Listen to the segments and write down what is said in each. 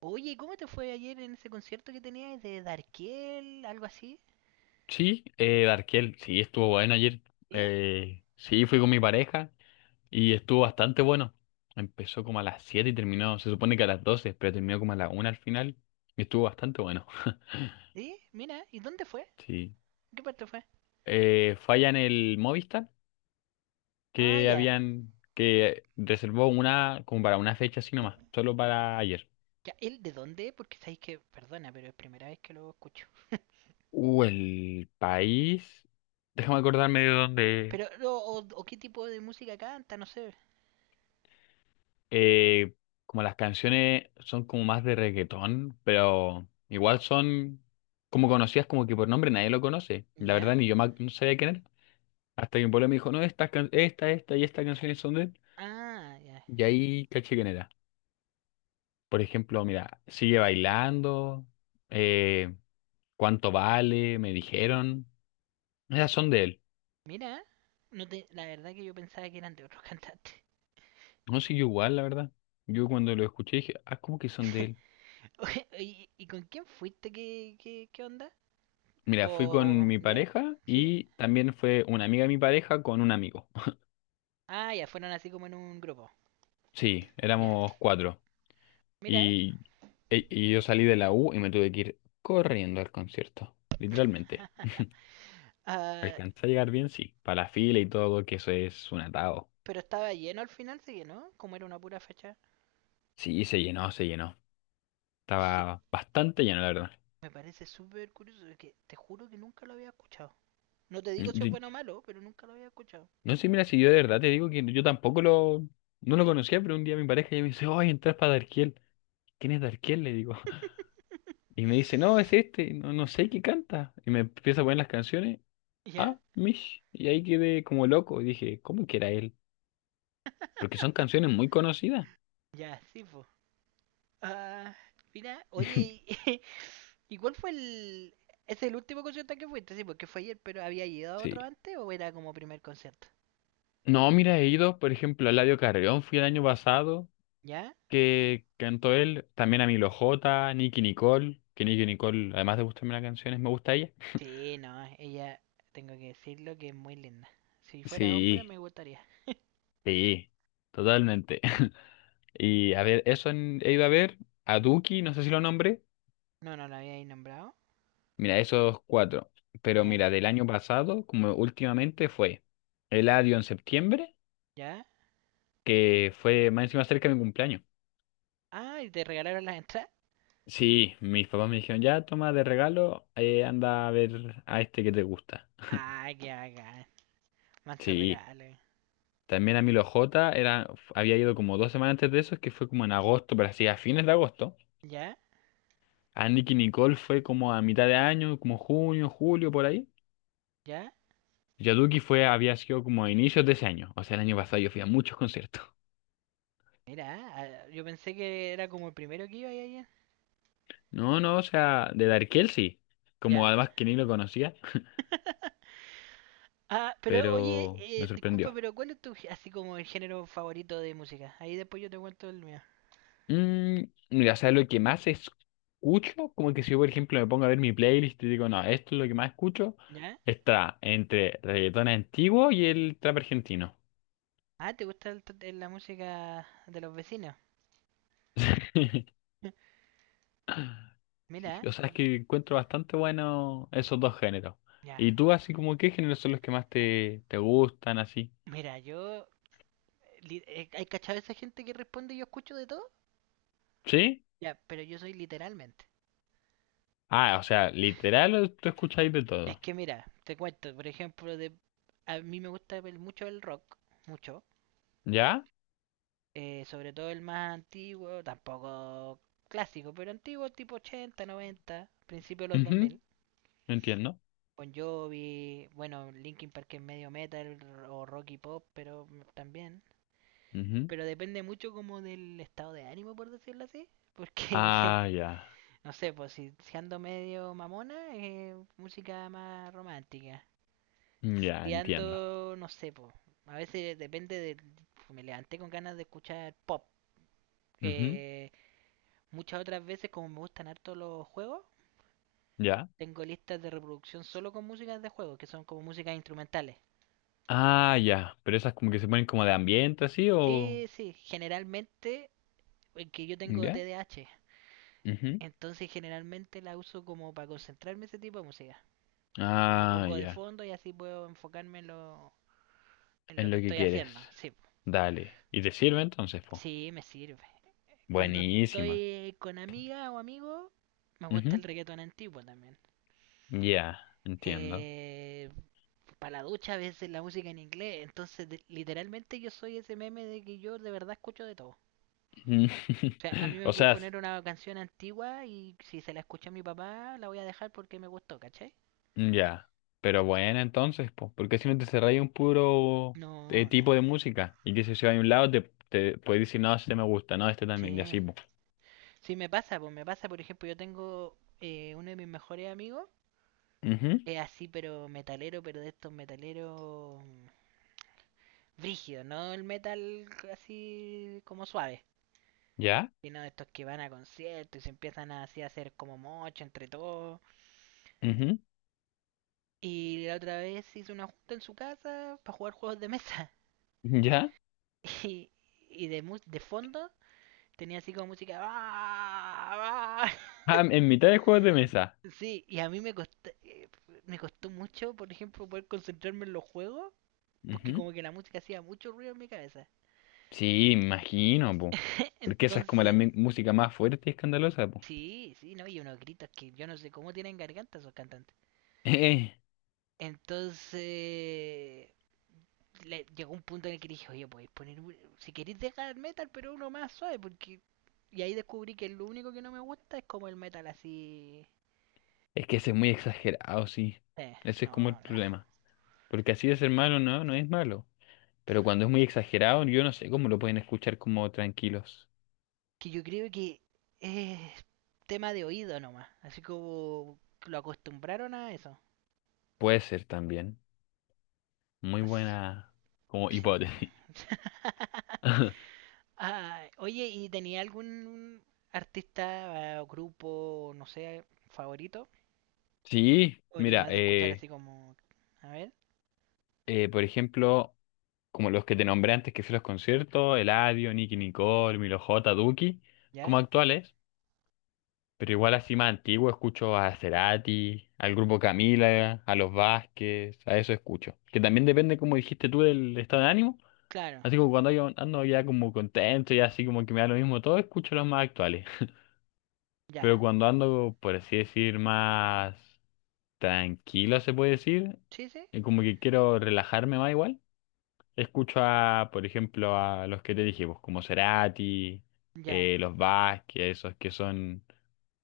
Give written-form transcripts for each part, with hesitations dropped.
Oye, ¿cómo te fue ayer en ese concierto que tenías de Darkiel, algo así? Sí, Darkel, sí, estuvo bueno ayer. ¿Eh? Sí, fui con mi pareja y estuvo bastante bueno. Empezó como a las 7 y terminó, se supone que a las 12, pero terminó como a la 1 al final y estuvo bastante bueno. ¿Sí? Mira, ¿y dónde fue? Sí. ¿Qué parte fue? Falla en el Movistar Ah, que ya. habían, que reservó una como para una fecha así nomás, solo para ayer. Ya, ¿él de dónde? Porque sabéis que, perdona, pero es primera vez que lo escucho. El país. Déjame acordarme de dónde. Pero, o, o qué tipo de música canta, no sé. eh, Como las canciones son como más de reggaetón, pero igual son como conocidas como que por nombre nadie lo conoce. La ¿Ya? verdad ni yo no sabía quién era. Hasta que un pueblo me dijo, no, esta, esta y esta canciones son de él. Ah, ya. Y ahí caché quién era. Por ejemplo, mira, Sigue Bailando, eh, ¿Cuánto Vale? Me dijeron. Esas son de él. Mira, no te, la verdad que yo pensaba que eran de otros cantantes. No sé, yo igual, la verdad. Yo cuando lo escuché dije, ah, ¿cómo que son de él? Oye, ¿Y con quién fuiste? ¿Qué onda? Mira, fui ¿O con mi ya? pareja ¿Sí? y también fue una amiga de mi pareja con un amigo. Ah, ya, fueron así como en un grupo. Sí, Ya. éramos cuatro. Mira, Y, y yo salí de la U y me tuve que ir corriendo al concierto, literalmente. Ah, Alcancé a llegar bien, sí, para la fila y todo, que eso es un atado. pero estaba lleno al final, sí que no como era una pura fachada. Sí, se llenó, se llenó. Es que Estaba bastante lleno, la verdad. me parece súper curioso, es que te juro que nunca lo había escuchado. No te digo Mm. si es bueno o malo, pero nunca lo había escuchado. No sé, mira, si yo de verdad te digo que yo tampoco lo, no lo conocía, pero un día mi pareja ya me dice, ¡ay, entras para Darkiel! ¿Quién es Darkiel? Le digo. Y me dice, no, es este, no, no sé qué canta. Y me empieza a poner las canciones, ¿Ya? ah, Mish. Y ahí quedé como loco. Y dije, ¿cómo que era él? Porque son canciones muy conocidas. Ya, sí, pues. Mira, oye, y- ¿y cuál fue el... ¿Es el último concierto al que fuiste? Sí, porque fue ayer, pero ¿había ido a Sí. otro antes o era como primer concierto? No, mira, he ido, por ejemplo, a Eladio Carrión, fui el año pasado, ¿Ya? que cantó él, también a Milo J, Nicky Nicole, que Nicky Nicole, además de gustarme las canciones, me gusta ella. Sí, no, ella, tengo que decirlo que es muy linda. Si fuera hombre, Sí, me gustaría. sí, totalmente. Y a ver, eso he ido a ver, a Duki, no sé si lo nombré, No, no la había ahí nombrado. mira, esos cuatro. Pero Ya, mira, del año pasado, como últimamente fue Eladio en septiembre. ya. Que fue más encima cerca de mi cumpleaños. Ah, y te regalaron las entradas. Sí, mis papás me dijeron, ya toma de regalo, anda a ver a este que te gusta. Ah, qué bacán. Manso Sí, regalo. también a Milo J era, había ido como 2 semanas antes de eso, que fue como en agosto, pero así a fines de agosto. Ya, A Nicky Nicole fue como a mitad de año, como junio, julio, por ahí. ya. Yaduki fue, había sido como a inicios de ese año, o sea, el año pasado yo fui a muchos conciertos. Mira, ah, yo pensé que era como el primero que iba ahí ayer. No, no, o sea, de Darkel sí, como Ya. además que ni lo conocía, Ah, pero oye, pero me disculpa, sorprendió. pero ¿cuál es tu, así como el género favorito de música? Ahí después yo te cuento el mío. Mm, Mira, ¿sabes lo que más escucho? Como que si yo, por ejemplo, me pongo a ver mi playlist y digo, no, esto es lo que más escucho, ¿Ya? está entre reggaetón antiguo y el trap argentino. Ah, ¿te gusta la música de los vecinos? Mira, O sea, es que encuentro bastante bueno esos dos géneros. ya. ¿Y tú, así como, qué géneros son los que más te gustan, así? Mira, yo. ¿Hay cachado esa gente que responde yo escucho de todo? ¿Sí? Ya, pero yo soy literalmente. Ah, o sea, literal, o tú escucháis de Es todo. que mira, te cuento, por ejemplo, a mí me gusta ver mucho el rock, mucho. ¿Ya? Sobre todo el más antiguo, tampoco clásico, pero antiguo tipo 80, 90, principio de los dos Ujú, mil. entiendo. Bon Jovi, bueno, Linkin Park es medio metal o rock y pop, pero también. Ujú. Pero depende mucho como del estado de ánimo, por decirlo así. Porque Ah, ya. No sé, pues si ando medio mamona, música más romántica. Si Ya, ando, entiendo. no sé, pues. A veces depende de. Me levanté con ganas de escuchar pop. Ujú, Eh, muchas otras veces, como me gustan harto los juegos, ya. tengo listas de reproducción solo con músicas de juegos, que son como músicas instrumentales. Ah, ya. Pero esas como que se ponen como de ambiente así o... Sí, sí, generalmente, que yo tengo ¿Ya? TDAH Ujú. entonces generalmente la uso como para concentrarme ese tipo de música. La Ah, pongo de ya. fondo y así puedo enfocarme en lo, en Es lo que lo que estoy quieres. haciendo, sí. Dale. ¿Y te sirve entonces, po? Sí, me sirve. Cuando Buenísima. estoy con amiga o amigo, me gusta el Ujú. reggaetón antiguo también. Ya, entiendo. Eh, para la ducha a veces la música en inglés, entonces literalmente yo soy ese meme de que yo de verdad escucho de todo. Mm. O sea, a mí me O voy a sea, poner una canción antigua y si se la escucha a mi papá, la voy a dejar porque me gustó, ¿cachai? ya. Pero bueno, entonces, po. Porque si no te cerráis un puro No, tipo no. de música. Y que si se va a un lado, te puedes decir, no, este me gusta, no, este también. Y Sí. así, po. Sí, me pasa, pues me pasa, por ejemplo, yo tengo uno de mis mejores amigos, Ujú. es así, pero metalero, pero de estos metaleros brígido, no el metal así como suave, ¿Ya? sino estos que van a conciertos y se empiezan a, así a hacer como mocho entre todos. Ujú. Y la otra vez hice una junta en su casa para jugar juegos de mesa. ¿Ya? Y, y de fondo tenía así como música. "Ah, ah". Ah, en mitad de juegos de mesa. Sí, y a mí me costó mucho, por ejemplo, poder concentrarme en los juegos, porque Ujú. como que la música hacía mucho ruido en mi cabeza. Sí, imagino, po. Porque esa es como la Entonces, música más fuerte y escandalosa, po. sí, sí, no, y unos gritos que yo no sé cómo tienen garganta esos cantantes. Eh, Entonces, llegó un punto en el que dije, oye, podéis poner, si queréis dejar el metal, pero uno más suave, porque... Y ahí descubrí que lo único que no me gusta es como el metal así... es que ese es muy exagerado, sí. Eh, Ese es como no, el no, lejos. problema. Porque así de ser malo, no, no es malo. Pero cuando es muy exagerado, yo no sé cómo lo pueden escuchar como tranquilos. Que yo creo que es tema de oído nomás, así como lo acostumbraron a eso. Puede ser también. Muy No sé, buena como sí. hipótesis. Ah, oye, ¿y tenía algún artista o grupo, no sé, favorito? Sí, ¿O eres mira, más de escuchar así como... A ver. Por ejemplo, como los que te nombré antes que fui a los conciertos, Eladio, Nicky Nicole, Milo J, Duki, como ¿Ya? actuales. Pero igual así más antiguo escucho a Cerati, al grupo Camila, a los Vázquez, a eso escucho. Que también depende, como dijiste tú, del estado de ánimo. Claro, Así como cuando yo ando ya como contento y así como que me da lo mismo todo, escucho los más actuales. ya. Pero cuando ando, por así decir, más tranquilo, se puede decir, ¿Sí, sí? y como que quiero relajarme más igual, escucho a, por ejemplo, a los que te dije, pues, como Cerati, Ya. Los Vázquez, esos que son,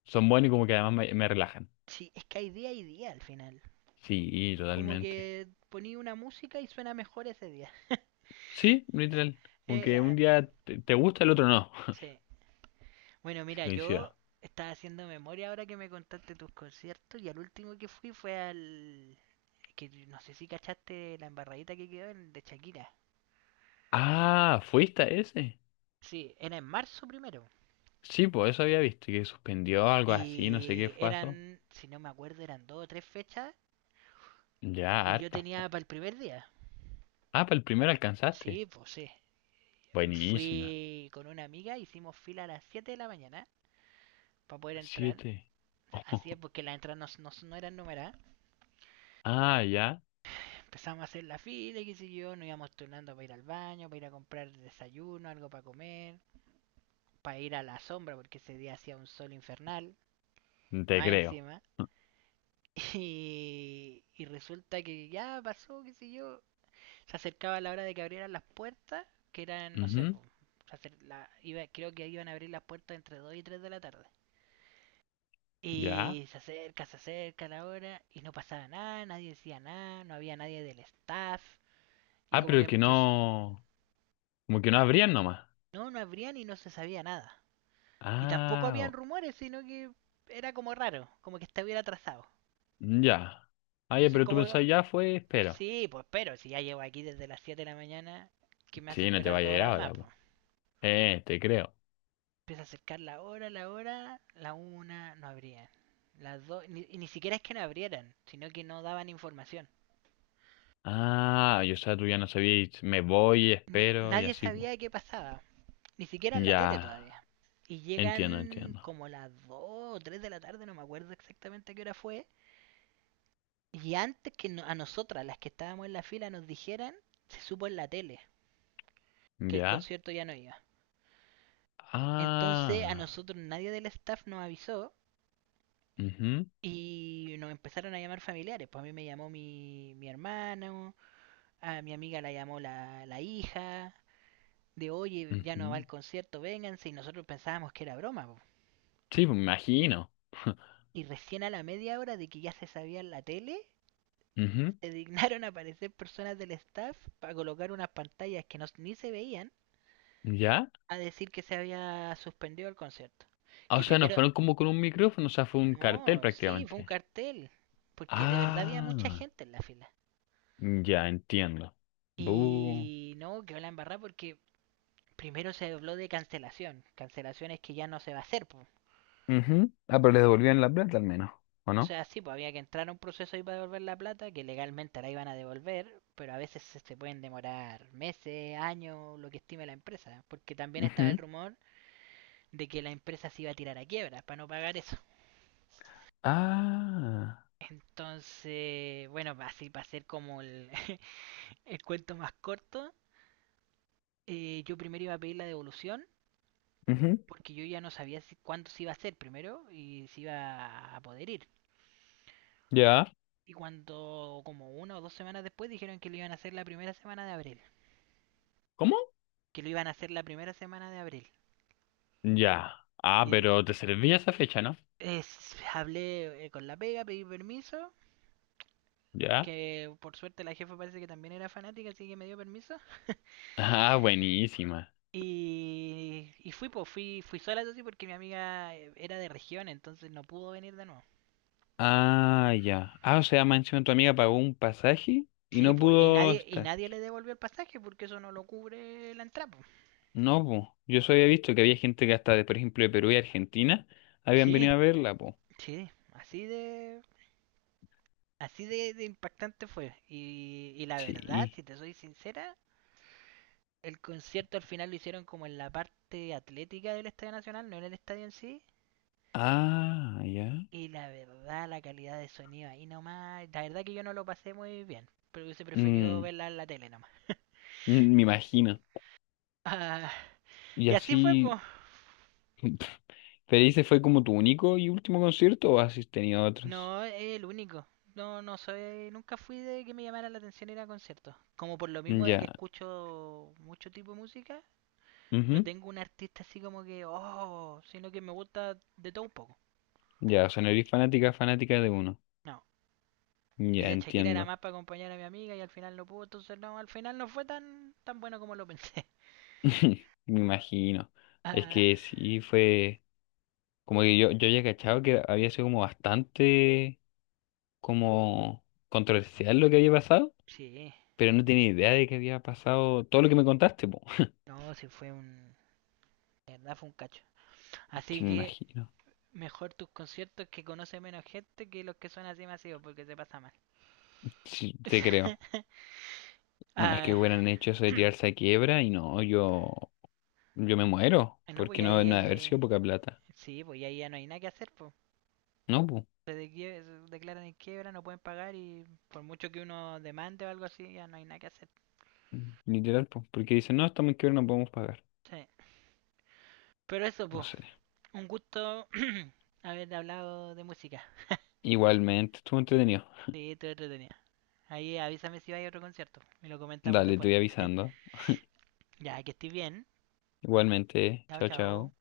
son buenos y como que además me relajan. Sí, es que hay día y día al final. Sí, Como totalmente. que poní una música y suena mejor ese día. Sí, literal. Eh, Aunque un ah, día te gusta, el otro no. sí. Bueno, Sí, mira, yo coincido. estaba haciendo memoria ahora que me contaste tus conciertos y al último que fui fue al... que no sé si cachaste la embarradita que quedó de Shakira. Ah, ¿fuiste a ese? Sí, era en marzo primero. Sí, pues eso había visto, que suspendió algo así, no sé qué pasó. Si no me acuerdo, eran dos o tres fechas Ya, y yo harta, tenía po. para el primer día. Ah, para el primero alcanzaste. Sí, pues sí. Buenísima. Fui con una amiga, hicimos fila a las 7 de la mañana para poder entrar. Siete. Así es, porque las entradas no eran numeradas. Ah, ya. Empezamos a hacer la fila y qué sé yo, nos íbamos turnando para ir al baño, para ir a comprar desayuno, algo para comer, para ir a la sombra, porque ese día hacía un sol infernal, Te más creo. encima. Y, y resulta que ya pasó, qué sé yo. Se acercaba la hora de que abrieran las puertas, que eran, no sé, Ujú, po, creo que iban a abrir las puertas entre 2 y 3 de la tarde. ya. Y se acerca la hora y no pasaba nada, nadie decía nada, no había nadie del staff. Y Ah, como pero que el que empezó... no. Como que no abrían nomás. No, no abrían y no se sabía nada. Y tampoco Ah, habían o- rumores, sino que era como raro, como que estuviera atrasado. ya. Ah, ya, Entonces pero tú como... pensás ya fue, espero. Sí, pues pero si ya llevo aquí desde las 7 de la mañana, que me hace Sí, no te esperar vaya dos a ir horas más. ahora, Pues. Te creo. Empieza a acercar la hora, la hora, la una, no abrían. Las dos, ni, y ni siquiera es que no abrieran, sino que no daban información. Ah, yo, o sea, tú ya no sabías, me voy, espero y Nadie así, sabía pues. de qué pasaba. Ni siquiera en la tele Ya, todavía. Y entiendo, llegan entiendo. como las 2 o 3 de la tarde, no me acuerdo exactamente a qué hora fue. Y antes que a nosotras, las que estábamos en la fila, nos dijeran, se supo en la tele que el ¿Ya? concierto ya no iba. Entonces a Ah, nosotros nadie del staff nos avisó mhm. y nos empezaron a llamar familiares. Pues a mí me llamó mi hermano, a mi amiga la llamó la hija, de oye, ya no va Mhm. el concierto, vénganse. Y nosotros pensábamos que era broma. Po. Sí, pues me imagino. Y recién a la media hora de que ya se sabía en la tele, Ujú, se dignaron a aparecer personas del staff para colocar unas pantallas que no, ni se veían ¿ya? a decir que se había suspendido el concierto. Ah, o Que sea, no primero, fueron como con un micrófono, o sea, fue un cartel no, sí, fue un prácticamente. cartel, porque de verdad había mucha Ah, gente en la fila. ya entiendo. Bu. Y no, quedó la embarrada porque primero se habló de cancelación, cancelaciones que ya no se va a hacer. Po. Ujú. Ah, pero les devolvían la plata al menos, ¿o O no? sea, sí, pues había que entrar a un proceso ahí para devolver la plata, que legalmente la iban a devolver, pero a veces se pueden demorar meses, años, lo que estime la empresa. Porque también estaba el Ujú. rumor de que la empresa se iba a tirar a quiebra para no pagar eso. Ah, Entonces, bueno, así para hacer como el, el cuento más corto, yo primero iba a pedir la devolución ujú. porque yo ya no sabía cuánto se iba a hacer primero y si iba a poder ir. ¿Ya? Y cuando, como una o dos semanas después, dijeron que lo iban a hacer la primera semana de abril. ¿Cómo? Que lo iban a hacer la primera semana de abril. Ya. Ah, Y pero te servía esa fecha, ¿no? Hablé con la pega, pedí permiso. Ya. Que por suerte la jefa parece que también era fanática, así que me dio permiso. Ah, buenísima. Y fui, pues, fui sola eso sí, porque mi amiga era de región, entonces no pudo venir de nuevo. Ah, ya. Ah, o sea, mansión, tu amiga pagó un pasaje y Sí, no pues, pudo y estar. nadie le devolvió el pasaje porque eso no lo cubre la entrada. Po. No, po. Yo solo había visto que había gente que hasta, de, por ejemplo, de Perú y Argentina habían Sí, venido a verla, po. sí, así de impactante fue. Y la verdad, Sí. si te soy sincera, el concierto al final lo hicieron como en la parte atlética del Estadio Nacional, no en el estadio en sí. Ah, ya. Y la verdad, la calidad de sonido ahí nomás, la verdad que yo no lo pasé muy bien, pero hubiese preferido Mm, verla en la tele nomás. mm, me imagino. Ah, Y y así fue, po. así, ¿pero ese fue como tu único y último concierto o has tenido otros? No es el único. No, no soy, nunca fui de que me llamara la atención ir a conciertos. Como por lo mismo de que Ya. escucho mucho tipo de música, no Ujú. tengo un artista así como que, oh, sino que me gusta de todo un poco. Ya, o sea, no eres fanática, fanática de uno. No. Y Ya, de Shakira era entiendo. más para acompañar a mi amiga y al final no pudo, entonces no, al final no fue tan, tan bueno como lo pensé. Me imagino. Es Ah, que sí fue como que yo había cachado que había sido como bastante como controversial lo que había pasado, sí, pero no tenía idea de que había pasado todo lo que me contaste, po. no, de verdad fue un cacho. Sí, Así me que imagino. mejor tus conciertos que conoce menos gente que los que son así masivos, porque se pasa mal. Sí, te creo. No, es que Ah, hubieran hecho eso de tirarse a quiebra y no, yo me muero, no, pues porque no, no ha de haber ahí, sido poca plata. sí, pues ahí ya no hay nada que hacer, pues. No, pues, Se, se declaran en quiebra, no pueden pagar y por mucho que uno demande o algo así, ya no hay nada que hacer. literal, pues, porque dicen, no, estamos en quiebra, no podemos pagar. Sí. Pero eso, No pues, sé. un gusto haber hablado de música. Igualmente, estuvo entretenido. Sí, estuvo entretenida. Ahí avísame si va a otro concierto y lo comentamos Dale, te después. voy avisando. Ya, que estés bien. Igualmente, Chao, chao, chao. chao.